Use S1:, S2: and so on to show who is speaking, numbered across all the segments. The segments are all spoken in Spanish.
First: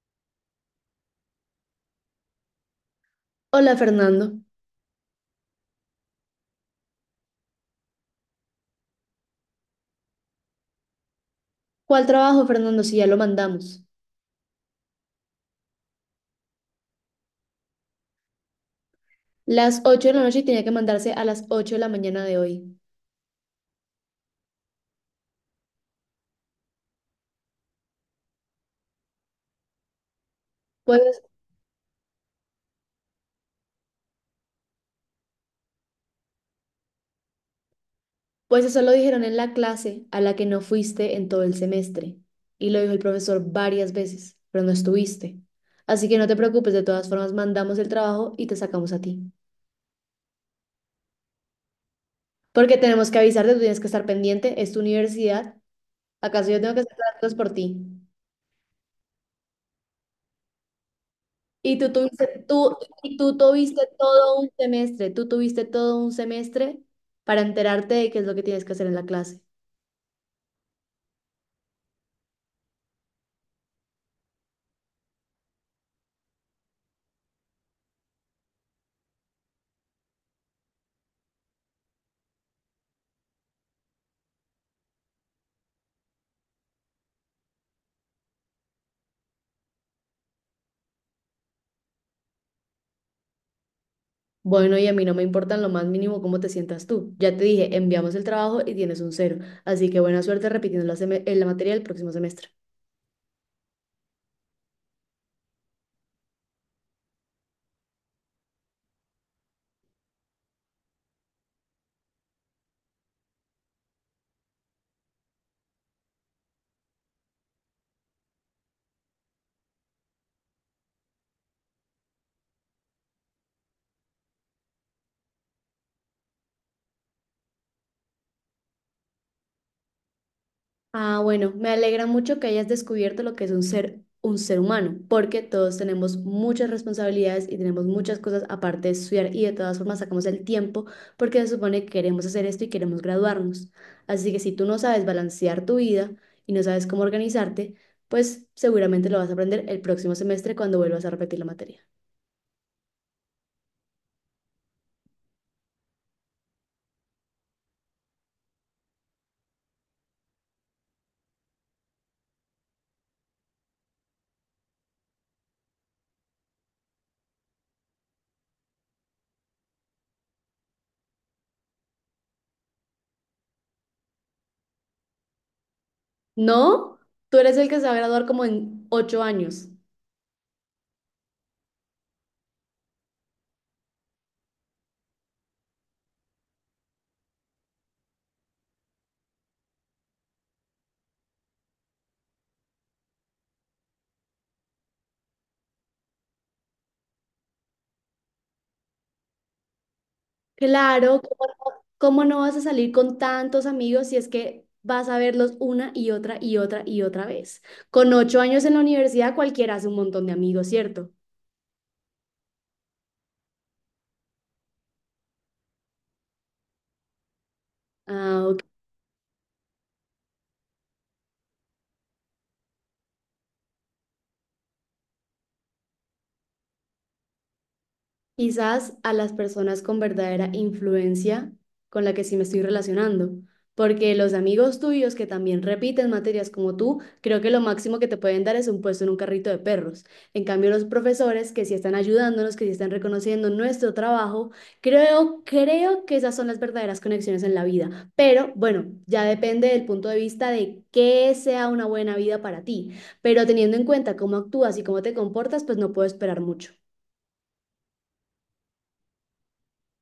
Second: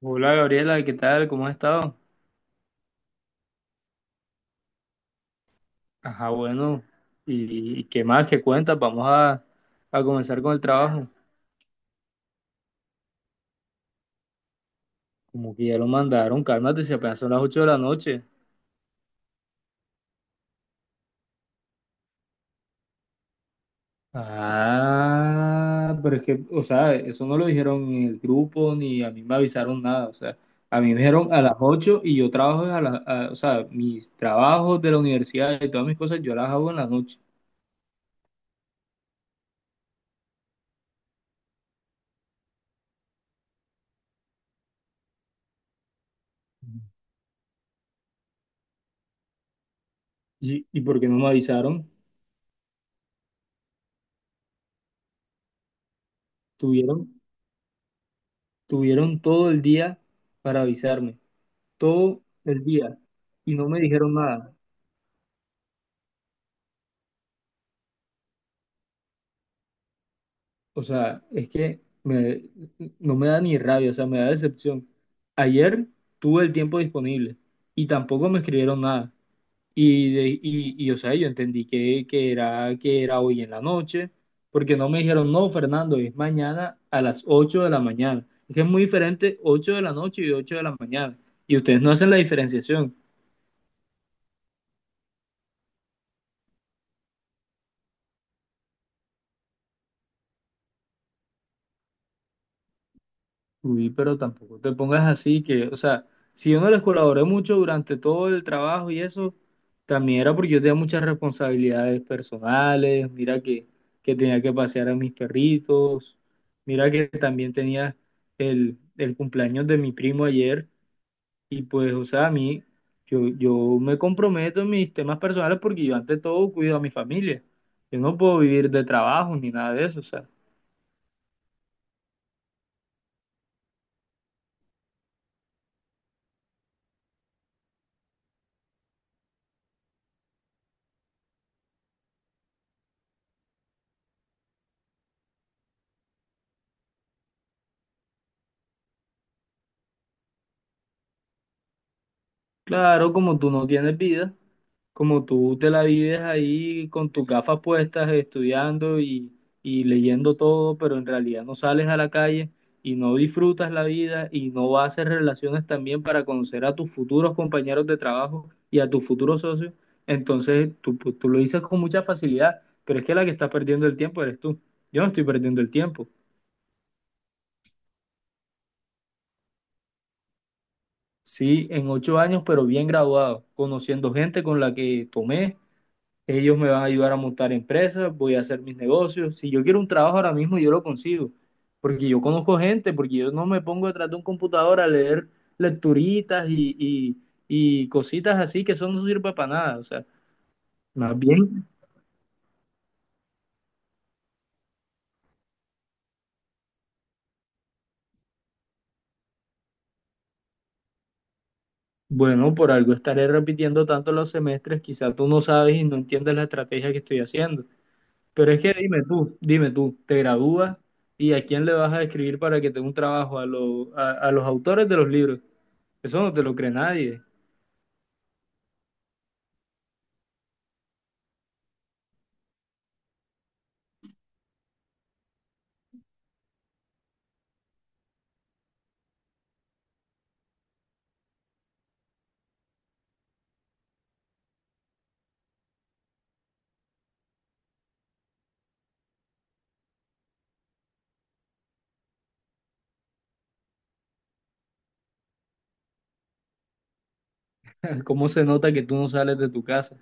S1: Hola Gabriela, ¿qué tal? ¿Cómo has estado?
S2: Hola Fernando.
S1: Ajá, bueno, ¿y qué más? ¿Qué cuentas? Vamos a comenzar con el trabajo.
S2: ¿Cuál trabajo, Fernando, si ya lo mandamos?
S1: Como que ya lo mandaron, cálmate, si apenas son las 8 de la noche.
S2: Las 8 de la noche y tenía que mandarse a las 8 de la mañana de hoy.
S1: Ah, pero es que, o sea, eso no lo dijeron en el grupo ni a mí me avisaron nada, o sea, a mí me
S2: Pues,
S1: dijeron a las 8 y yo trabajo o sea, mis trabajos de la universidad y todas mis cosas yo las hago en la noche.
S2: pues eso lo dijeron en la clase a la que no fuiste en todo el semestre. Y lo dijo el profesor varias veces, pero no estuviste. Así que no te preocupes, de todas formas mandamos el trabajo y te sacamos a ti.
S1: ¿Y por qué no me avisaron?
S2: Porque tenemos que avisarte, tú tienes que estar pendiente, es tu universidad. ¿Acaso yo tengo que hacer
S1: Tuvieron,
S2: las cosas por ti?
S1: tuvieron todo el día para avisarme.
S2: Y tú
S1: Todo
S2: tuviste,
S1: el
S2: tú,
S1: día
S2: y tú
S1: y no me
S2: tuviste
S1: dijeron
S2: todo un
S1: nada.
S2: semestre, tú tuviste todo un semestre para enterarte de qué es lo que tienes que hacer en la clase.
S1: O sea, es que no me da ni rabia, o sea, me da decepción. Ayer tuve el tiempo disponible y tampoco me escribieron nada. Y, o sea, yo entendí que era hoy en la noche, porque no me dijeron, no, Fernando, es mañana a las 8 de la mañana. Es que es muy diferente 8 de la noche y 8 de la mañana. Y ustedes no hacen la diferenciación.
S2: Bueno, y a mí no me importa en lo más mínimo cómo te sientas tú. Ya te dije, enviamos el trabajo y tienes un cero. Así que buena suerte repitiendo la, la materia el próximo semestre.
S1: Uy, pero tampoco te pongas así que, o sea, si yo no les colaboré mucho durante todo el trabajo y eso, también era porque yo tenía muchas responsabilidades personales, mira que tenía que pasear a mis perritos, mira que también tenía el cumpleaños de mi primo ayer y pues, o sea, a mí, yo me comprometo en mis temas personales porque yo ante todo cuido a mi familia, yo no puedo vivir de trabajo ni nada de eso, o sea.
S2: Ah, bueno, me alegra mucho que hayas descubierto lo que es un ser humano, porque todos tenemos muchas responsabilidades y tenemos muchas cosas aparte de estudiar y de todas formas sacamos el tiempo porque se supone que queremos hacer esto y queremos graduarnos. Así que si tú no sabes balancear tu vida y no sabes cómo organizarte, pues seguramente lo vas a aprender el próximo semestre cuando vuelvas a repetir la materia.
S1: Claro, como tú no tienes vida, como tú te la vives ahí con tus gafas puestas, estudiando y leyendo todo, pero en realidad no sales a la calle y no disfrutas la vida y no vas a hacer relaciones también para conocer a tus futuros compañeros de trabajo y a tus futuros socios, entonces tú, pues, tú lo dices con mucha facilidad, pero es que la que está perdiendo el tiempo eres tú. Yo no estoy perdiendo el tiempo.
S2: ¿No? Tú eres el que se va a graduar como en 8 años.
S1: Sí, en 8 años, pero bien graduado, conociendo gente con la que tomé. Ellos me van a ayudar a montar empresas, voy a hacer mis negocios. Si yo quiero un trabajo ahora mismo, yo lo consigo. Porque yo conozco gente, porque yo no me pongo detrás de un computador a leer lecturitas y cositas así que eso no sirve para nada. O sea, más
S2: Claro, ¿cómo
S1: bien,
S2: no, cómo no vas a salir con tantos amigos si es que vas a verlos una y otra y otra y otra vez? Con 8 años en la universidad cualquiera hace un montón de amigos, ¿cierto?
S1: bueno, por algo estaré repitiendo tanto los semestres, quizás tú no sabes y no entiendes la estrategia que estoy haciendo. Pero
S2: Ah,
S1: es que dime tú, te gradúas y a quién le vas a escribir para que tenga un trabajo, a los autores de los libros. Eso no te lo cree nadie.
S2: quizás a las personas con verdadera influencia con la que sí me estoy relacionando, porque los amigos tuyos que también repiten materias como tú, creo que lo máximo que te pueden dar es un puesto en un carrito de perros. En cambio, los profesores que sí están ayudándonos, que sí están reconociendo nuestro trabajo, creo que esas son las verdaderas conexiones en la vida. Pero bueno, ya depende del punto de vista de qué sea una buena vida para ti. Pero teniendo en cuenta cómo actúas y cómo te comportas, pues no puedo esperar mucho.
S1: Cómo se nota que tú no sales de tu casa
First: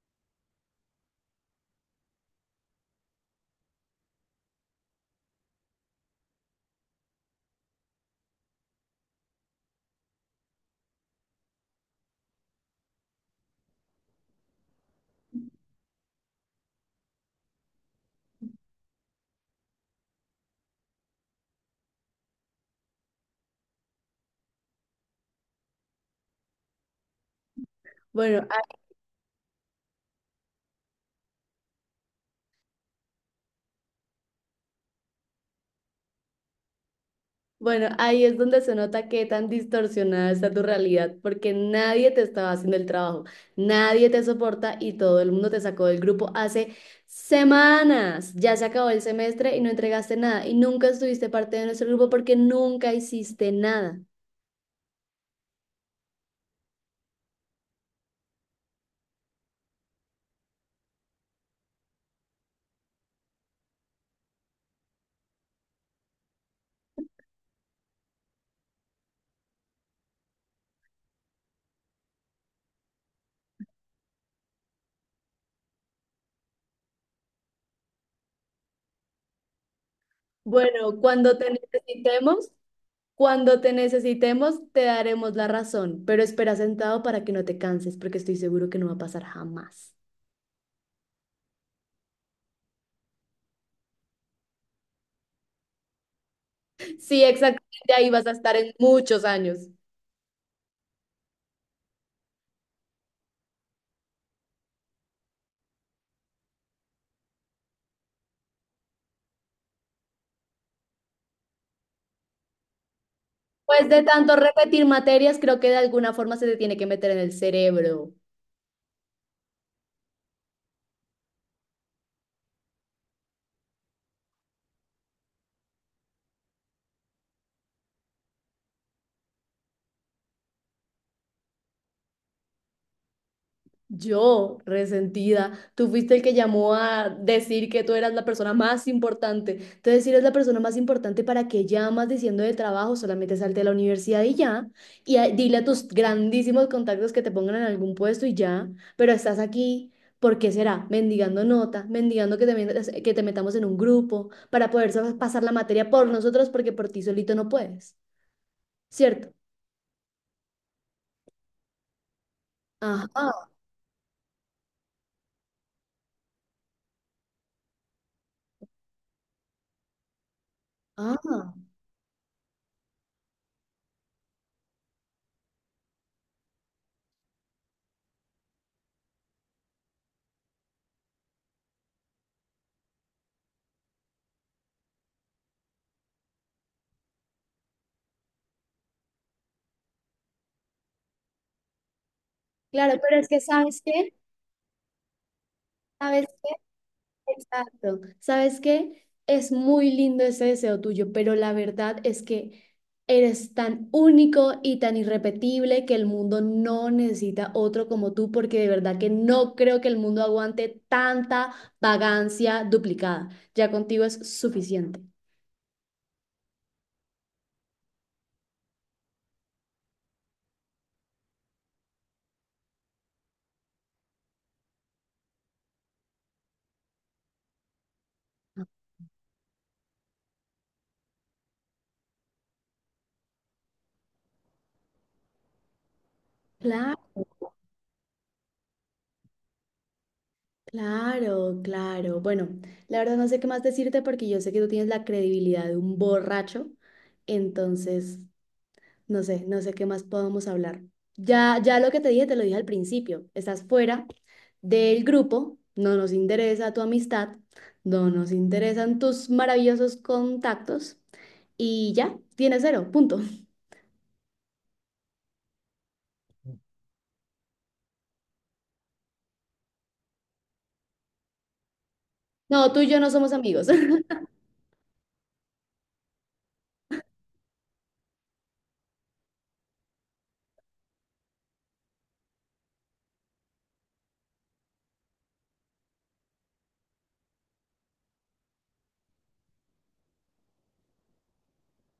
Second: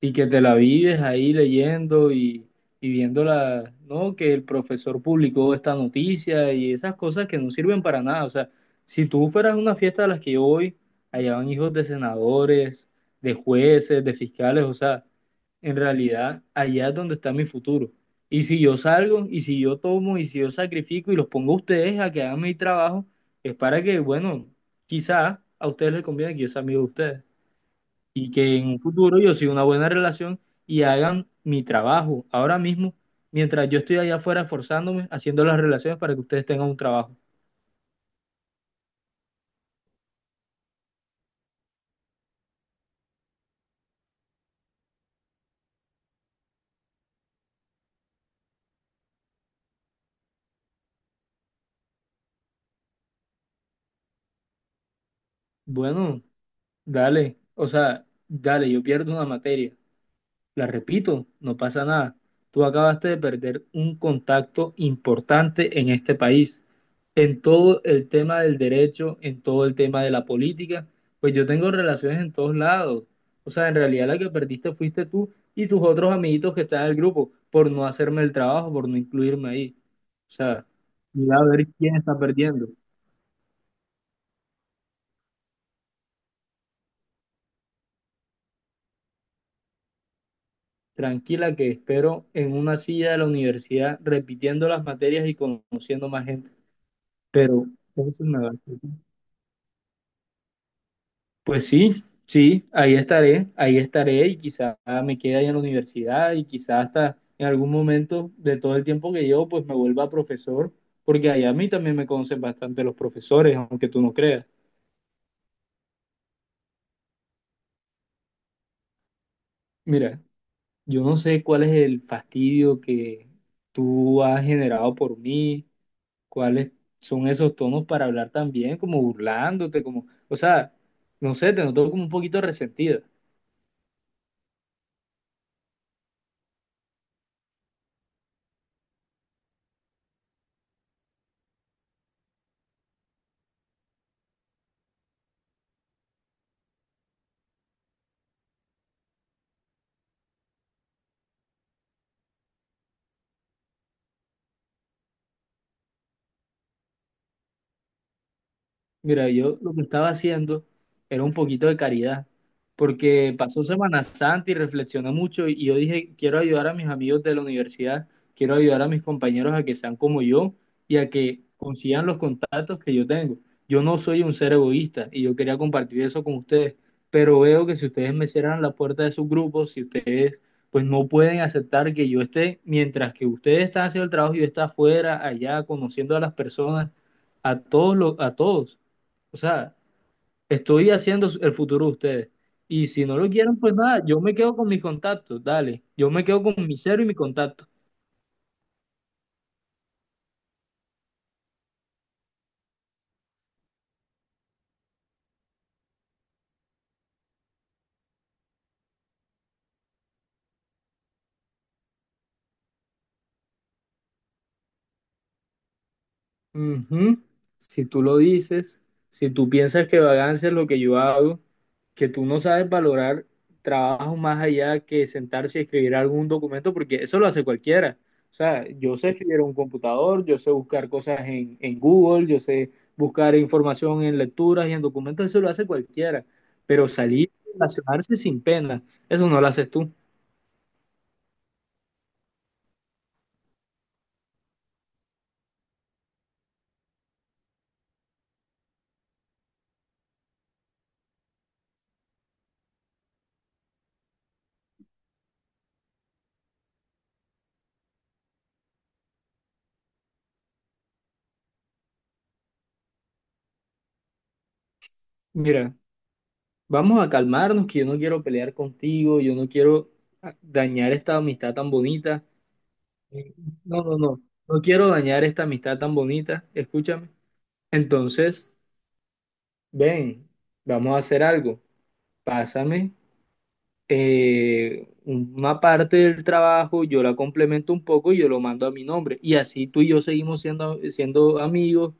S1: y que te la vives ahí leyendo y viendo la, ¿no? Que el profesor publicó esta noticia y esas cosas que no sirven para nada. O sea, si tú fueras a una fiesta de las que yo voy, allá van hijos de senadores, de jueces, de fiscales, o sea, en realidad allá es donde está mi futuro. Y si yo salgo, y si yo tomo, y si yo sacrifico y los pongo a ustedes a que hagan mi trabajo, es para que, bueno, quizá a ustedes les conviene que yo sea amigo de ustedes y
S2: Bueno,
S1: que en un futuro yo siga una buena relación y hagan mi trabajo ahora mismo, mientras yo estoy allá afuera esforzándome, haciendo las relaciones para que ustedes tengan un trabajo.
S2: bueno, ahí es donde se nota qué tan distorsionada está tu realidad, porque nadie te estaba haciendo el trabajo, nadie te soporta y todo el mundo te sacó del grupo hace semanas. Ya se acabó el semestre y no entregaste nada y nunca estuviste parte de nuestro grupo porque nunca hiciste nada.
S1: Bueno, dale, o sea, dale, yo pierdo una materia. La repito, no pasa nada. Tú acabaste de perder un contacto importante en este país, en todo el tema del derecho, en todo el tema de la política. Pues yo tengo relaciones en todos lados. O sea, en realidad la que perdiste fuiste tú y tus otros amiguitos que están en el grupo por no hacerme el trabajo, por no incluirme ahí. O sea,
S2: Bueno, cuando
S1: mira a
S2: te
S1: ver quién está
S2: necesitemos,
S1: perdiendo.
S2: cuando te necesitemos, te daremos la razón, pero espera sentado para que no te canses, porque estoy seguro que no va a pasar jamás.
S1: Tranquila que espero en una silla de la universidad repitiendo las materias y conociendo más gente.
S2: Sí,
S1: Pero
S2: exactamente, ahí
S1: eso
S2: vas a
S1: me va a
S2: estar en
S1: hacer.
S2: muchos años.
S1: Pues sí, sí, ahí estaré y quizá me quede ahí en la universidad y quizá hasta en algún momento de todo el tiempo que llevo pues me vuelva profesor, porque allá a mí también me conocen bastante los profesores, aunque
S2: Pues de
S1: tú no
S2: tanto
S1: creas.
S2: repetir materias, creo que de alguna forma se te tiene que meter en el cerebro.
S1: Mira, yo no sé cuál es el fastidio que tú has generado por mí, cuáles son esos tonos para hablar tan bien, como burlándote, como, o sea, no sé, te noto como un poquito resentida.
S2: Yo, resentida, tú fuiste el que llamó a decir que tú eras la persona más importante. Entonces, si eres la persona más importante, ¿para qué llamas diciendo de trabajo? Solamente salte a la universidad y ya. Dile a tus grandísimos contactos que te pongan en algún puesto y ya. Pero estás aquí, ¿por qué será? Mendigando nota, mendigando que que te metamos en un grupo para poder pasar la materia por nosotros porque por ti solito no puedes, ¿cierto?
S1: Mira, yo lo que estaba haciendo era un poquito de caridad, porque
S2: Ajá,
S1: pasó Semana Santa y reflexioné mucho y yo dije, quiero ayudar a mis amigos de la universidad, quiero ayudar a mis compañeros a que sean como yo y a
S2: ah,
S1: que consigan los contactos que yo tengo. Yo no soy un ser egoísta y yo quería compartir eso con ustedes, pero veo que si ustedes me cierran la puerta de sus grupos, si ustedes pues no pueden aceptar que yo esté, mientras que ustedes están haciendo el trabajo y yo esté afuera, allá, conociendo a las personas, a todos los, a todos. O sea, estoy haciendo el futuro de ustedes. Y
S2: claro,
S1: si no
S2: pero es
S1: lo
S2: que
S1: quieren, pues
S2: ¿sabes
S1: nada,
S2: qué?
S1: yo me quedo con mis contactos, dale. Yo me
S2: ¿Sabes
S1: quedo
S2: qué?
S1: con mi cero y mi contacto.
S2: Exacto. ¿Sabes qué? Es muy lindo ese deseo tuyo, pero la verdad es que eres tan único y tan irrepetible que el mundo no necesita otro como tú, porque de verdad que no creo que el mundo aguante tanta vagancia duplicada. Ya contigo es suficiente.
S1: Ujú. Si tú lo dices, si tú piensas que vagancia es lo que yo hago, que tú no sabes valorar trabajo más allá que sentarse y escribir algún documento, porque eso lo hace cualquiera. O sea, yo sé escribir en un computador, yo sé buscar cosas en Google, yo sé buscar información en lecturas y en documentos, eso lo hace cualquiera. Pero
S2: Claro.
S1: salir y relacionarse sin pena, eso no lo haces tú.
S2: Claro, claro. Bueno, la verdad no sé qué más decirte porque yo sé que tú tienes la credibilidad de un borracho, entonces no sé qué más podemos hablar. Ya, ya lo que te dije, te lo dije al principio. Estás fuera del grupo, no nos interesa tu amistad, no nos interesan tus maravillosos contactos y ya, tienes cero, punto.
S1: Mira, vamos a calmarnos, que yo no quiero pelear contigo, yo no quiero dañar esta amistad tan bonita.
S2: No, tú y yo no somos
S1: Eh,
S2: amigos.
S1: No, no, no. No quiero dañar esta amistad tan bonita. Escúchame. Entonces, ven, vamos a hacer algo. Pásame una parte del trabajo, yo la complemento un poco y yo lo mando a mi nombre. Y así tú y yo seguimos siendo amigos,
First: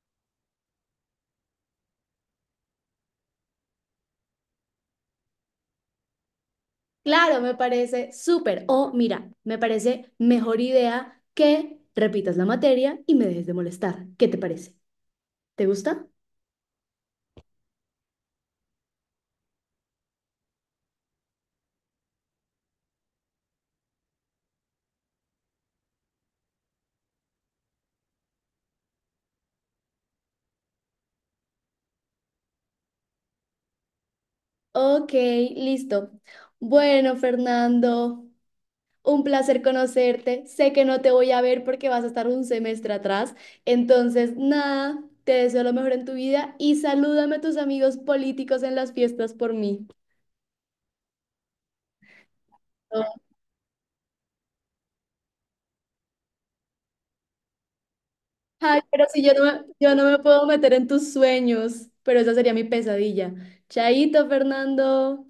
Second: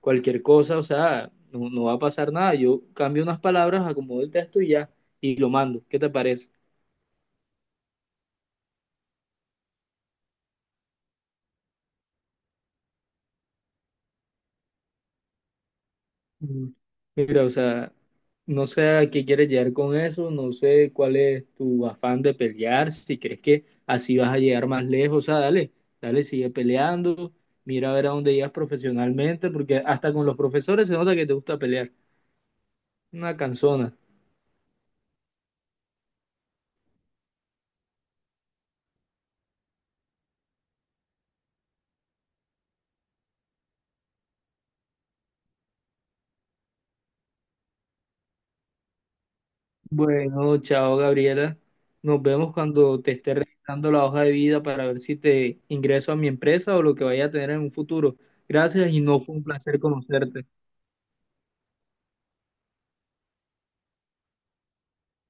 S1: cualquier cosa, o sea, no, no va a pasar nada. Yo cambio unas palabras, acomodo el texto y ya, y lo mando. ¿Qué te parece?
S2: Claro, me parece súper. O mira, me parece mejor idea que repitas la materia y me dejes de molestar. ¿Qué te parece? ¿Te gusta?
S1: Mm. Mira, o sea, no sé a qué quieres llegar con eso, no sé cuál es tu afán de pelear, si crees que así vas a llegar más lejos, o sea, dale, dale, sigue peleando, mira a ver a dónde llegas profesionalmente, porque hasta con los profesores se nota que te gusta pelear. Una canzona.
S2: Ok, listo. Bueno, Fernando, un placer conocerte. Sé que no te voy a ver porque vas a estar un semestre atrás. Entonces, nada, te deseo lo mejor en tu vida y salúdame a tus amigos políticos en las fiestas por mí.
S1: Bueno, chao Gabriela, nos vemos cuando te esté revisando la hoja de vida para ver si te ingreso a mi empresa o lo que vaya a tener en un futuro.
S2: Ay,
S1: Gracias y
S2: pero
S1: no
S2: si yo
S1: fue
S2: no
S1: un
S2: me,
S1: placer
S2: yo no me puedo
S1: conocerte.
S2: meter en tus sueños, pero esa sería mi pesadilla. Chaito, Fernando.